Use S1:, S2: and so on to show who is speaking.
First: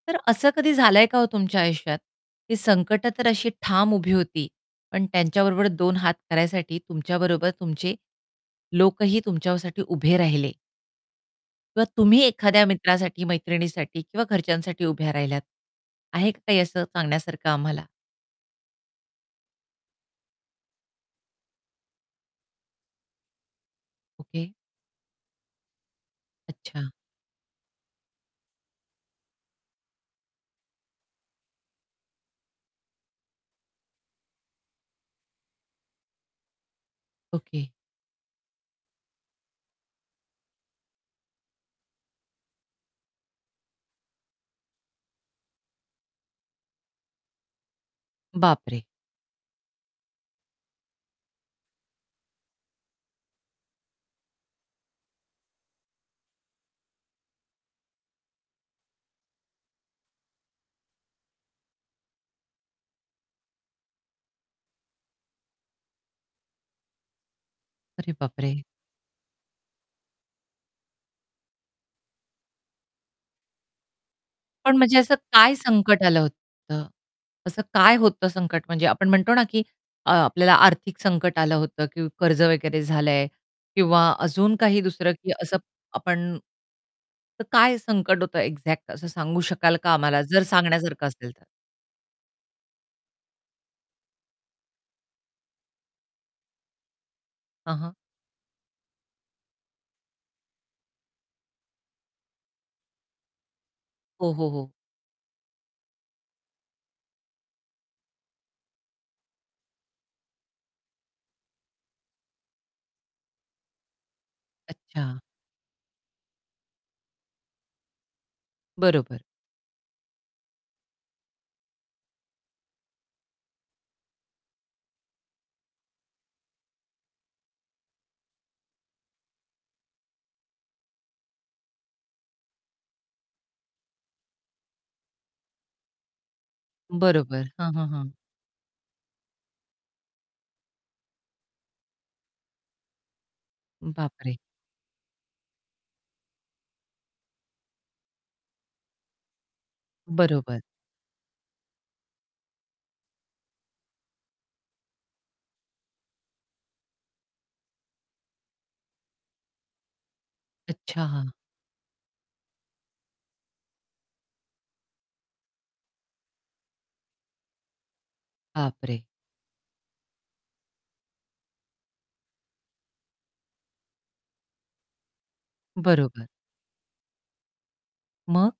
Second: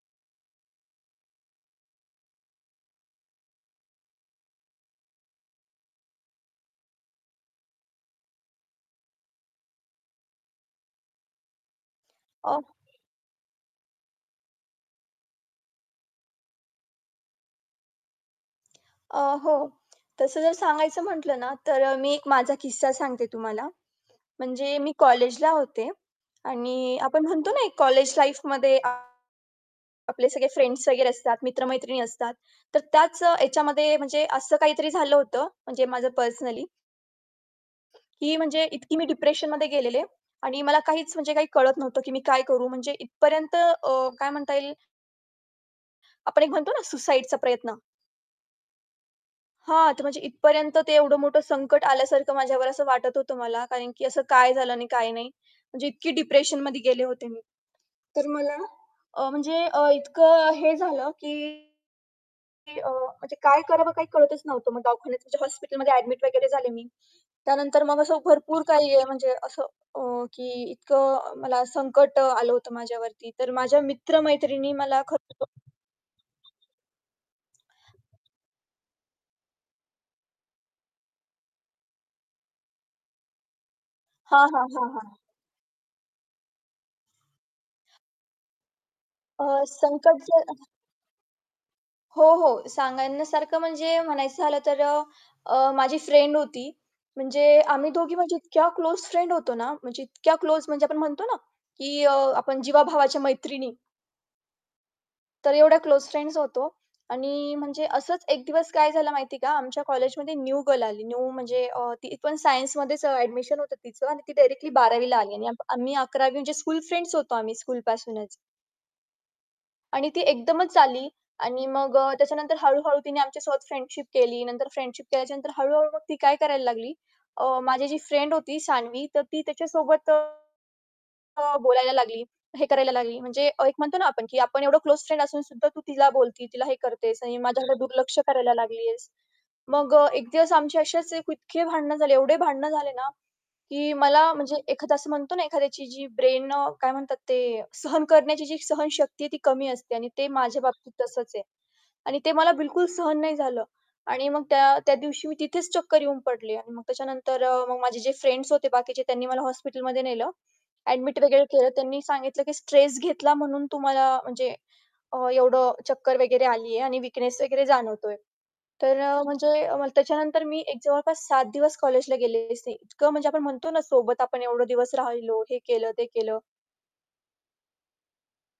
S1: तर असं कधी झालंय का ओ, तुमच्या आयुष्यात? ती संकटं तर अशी ठाम उभी होती, पण त्यांच्याबरोबर दोन हात करायसाठी तुमच्या बरोबर तुमचे लोकही तुमच्यासाठी उभे राहिले. किंवा तुम्ही
S2: अ
S1: एखाद्या मित्रासाठी, मैत्रिणीसाठी किंवा घरच्यांसाठी उभ्या राहिल्यात? आहे का काही असं सांगण्यासारखं आम्हाला?
S2: अ, हो तसं जर सांगायचं म्हटलं ना, तर मी एक माझा किस्सा सांगते तुम्हाला.
S1: ओके.
S2: म्हणजे मी कॉलेजला होते.
S1: अच्छा.
S2: आणि आपण म्हणतो ना, एक कॉलेज लाईफमध्ये, आपले सगळे फ्रेंड्स वगैरे असतात, मित्र-मैत्रिणी असतात. तर त्याच ह्याच्यामध्ये म्हणजे असं काहीतरी झालं होतं म्हणजे माझं पर्सनली.
S1: ओके.
S2: की म्हणजे इतकी मी डिप्रेशनमध्ये गेलेले. आणि मला काहीच म्हणजे काही कळत नव्हतं की मी काय करू? म्हणजे इथपर्यंत. अ, काय म्हणता येईल आपण एक म्हणतो ना, सुसाईडचा प्रयत्न.
S1: बापरे!
S2: हां, तर म्हणजे इथपर्यंत ते एवढं मोठं संकट आल्यासारखं माझ्यावर असं वाटत होतं मला. कारण की असं काय झालं आणि काय नाही म्हणजे इतकी डिप्रेशनमध्ये गेले होते मी. तर मला अ, म्हणजे अ, इतकं हे झालं की की अ, म्हणजे काय करावं काही कळतच नव्हतं. मग दवाखान्यात म्हणजे हॉस्पिटलमध्ये ॲडमिट वगैरे झाले मी. त्यानंतर मग
S1: अरे
S2: असं
S1: बापरे!
S2: भरपूर काही म्हणजे असं अ, की इतकं मला संकट आलं होतं माझ्यावरती, तर माझ्या मित्र-मैत्रिणी
S1: पण म्हणजे
S2: मला
S1: असं
S2: खरंच
S1: काय संकट आलं
S2: [unintelligible]
S1: होतं? असं काय होतं संकट म्हणजे आपण म्हणतो ना, की अ, आपल्याला आर्थिक संकट आलं होतं, की कर्ज वगैरे झालंय किंवा
S2: हां,
S1: अजून
S2: हां,
S1: काही
S2: हां, हां.
S1: दुसरं? की असं आपण तर काय संकट होतं एक्झॅक्ट असं सांगू
S2: अ,
S1: शकाल का आम्हाला,
S2: संकट
S1: जर
S2: ज
S1: सांगण्यासारखं असेल तर.
S2: हो, हो. सांगण्यासारखं म्हणजे म्हणायचं झालं तर अ, अ, माझी फ्रेंड होती. म्हणजे
S1: हां,
S2: आम्ही
S1: हां.
S2: दोघी म्हणजे इतक्या क्लोज फ्रेंड होतो ना, म्हणजे इतक्या क्लोज म्हणजे आपण म्हणतो ना, की अ, आपण जीवाभावाच्या मैत्रिणी.
S1: हो, हो, हो.
S2: तर एवढ्या क्लोज फ्रेंड्स होतो. आणि म्हणजे असंच एक दिवस काय झालं माहिती आहे का? आमच्या कॉलेजमध्ये न्यू गर्ल आली. न्यू म्हणजे अ, ती पण सायन्समध्येच अ, ॲडमिशन होतं तीचं आणि ती डायरेक्टली 12वी ला
S1: अच्छा.
S2: आली आणि आम्ही 11वी म्हणजे स्कूल फ्रेंड्स होतो आम्ही स्कूल पासूनच.
S1: बरोबर.
S2: आणि ती एकदमच आली आणि मग अ, त्याच्यानंतर हळू-हळू तिने आमच्यासोबत फ्रेंडशिप केली. नंतर फ्रेंडशिप केल्याच्यानंतर हळू-हळू मग ती काय करायला लागली. अ, माझी जी फ्रेंड होती सानवी, तर ती त्याच्यासोबत, अ, बोलायला लागली, हे करायला लागली म्हणजे एक म्हणतो ना, आपण की आपण एवढं क्लोज फ्रेंड असूनसुद्धा तू तिला बोलती, तिला हे करतेस आणि
S1: बरोबर. हां,
S2: माझ्याकडे
S1: हां, हां.
S2: दुर्लक्ष करायला लागलीयेस. मग अ, एक दिवस आमचे असेच इतके भांडणं झाले, एवढे भांडणं झाले ना, की मला
S1: बापरे!
S2: म्हणजे एखादा असं म्हणतो ना, एखाद्याची जी ब्रेन अ, काय म्हणतात ते सहन करण्याची जी सहनशक्ती आहे ती कमी असते आणि ते माझ्या
S1: बरोबर.
S2: बाबतीत तसंच आहे. आणि ते मला बिलकुल सहन नाही झालं आणि मग त्या त्या दिवशी मी तिथेच चक्कर येऊन पडले आणि मग त्याच्यानंतर अ, मग माझे जे फ्रेंड्स होते बाकीचे त्यांनी मला हॉस्पिटलमध्ये नेलं. ॲडमिट
S1: अच्छा.
S2: वगैरे केलं. त्यांनी सांगितलं की स्ट्रेस घेतला म्हणून तुम्हाला म्हणजे अ, एवढं चक्कर वगैरे आली आहे आणि विकनेस वगैरे जाणवतोय. तर
S1: बापरे!
S2: अ, म्हणजे त्याच्यानंतर मी एक जवळपास 7 दिवस कॉलेजला गेलेलेच नाही. इतकं म्हणजे आपण म्हणतो ना, सोबत आपण एवढे दिवस राहिलो, हे केलं ते
S1: बरोबर.
S2: केलं.
S1: मग?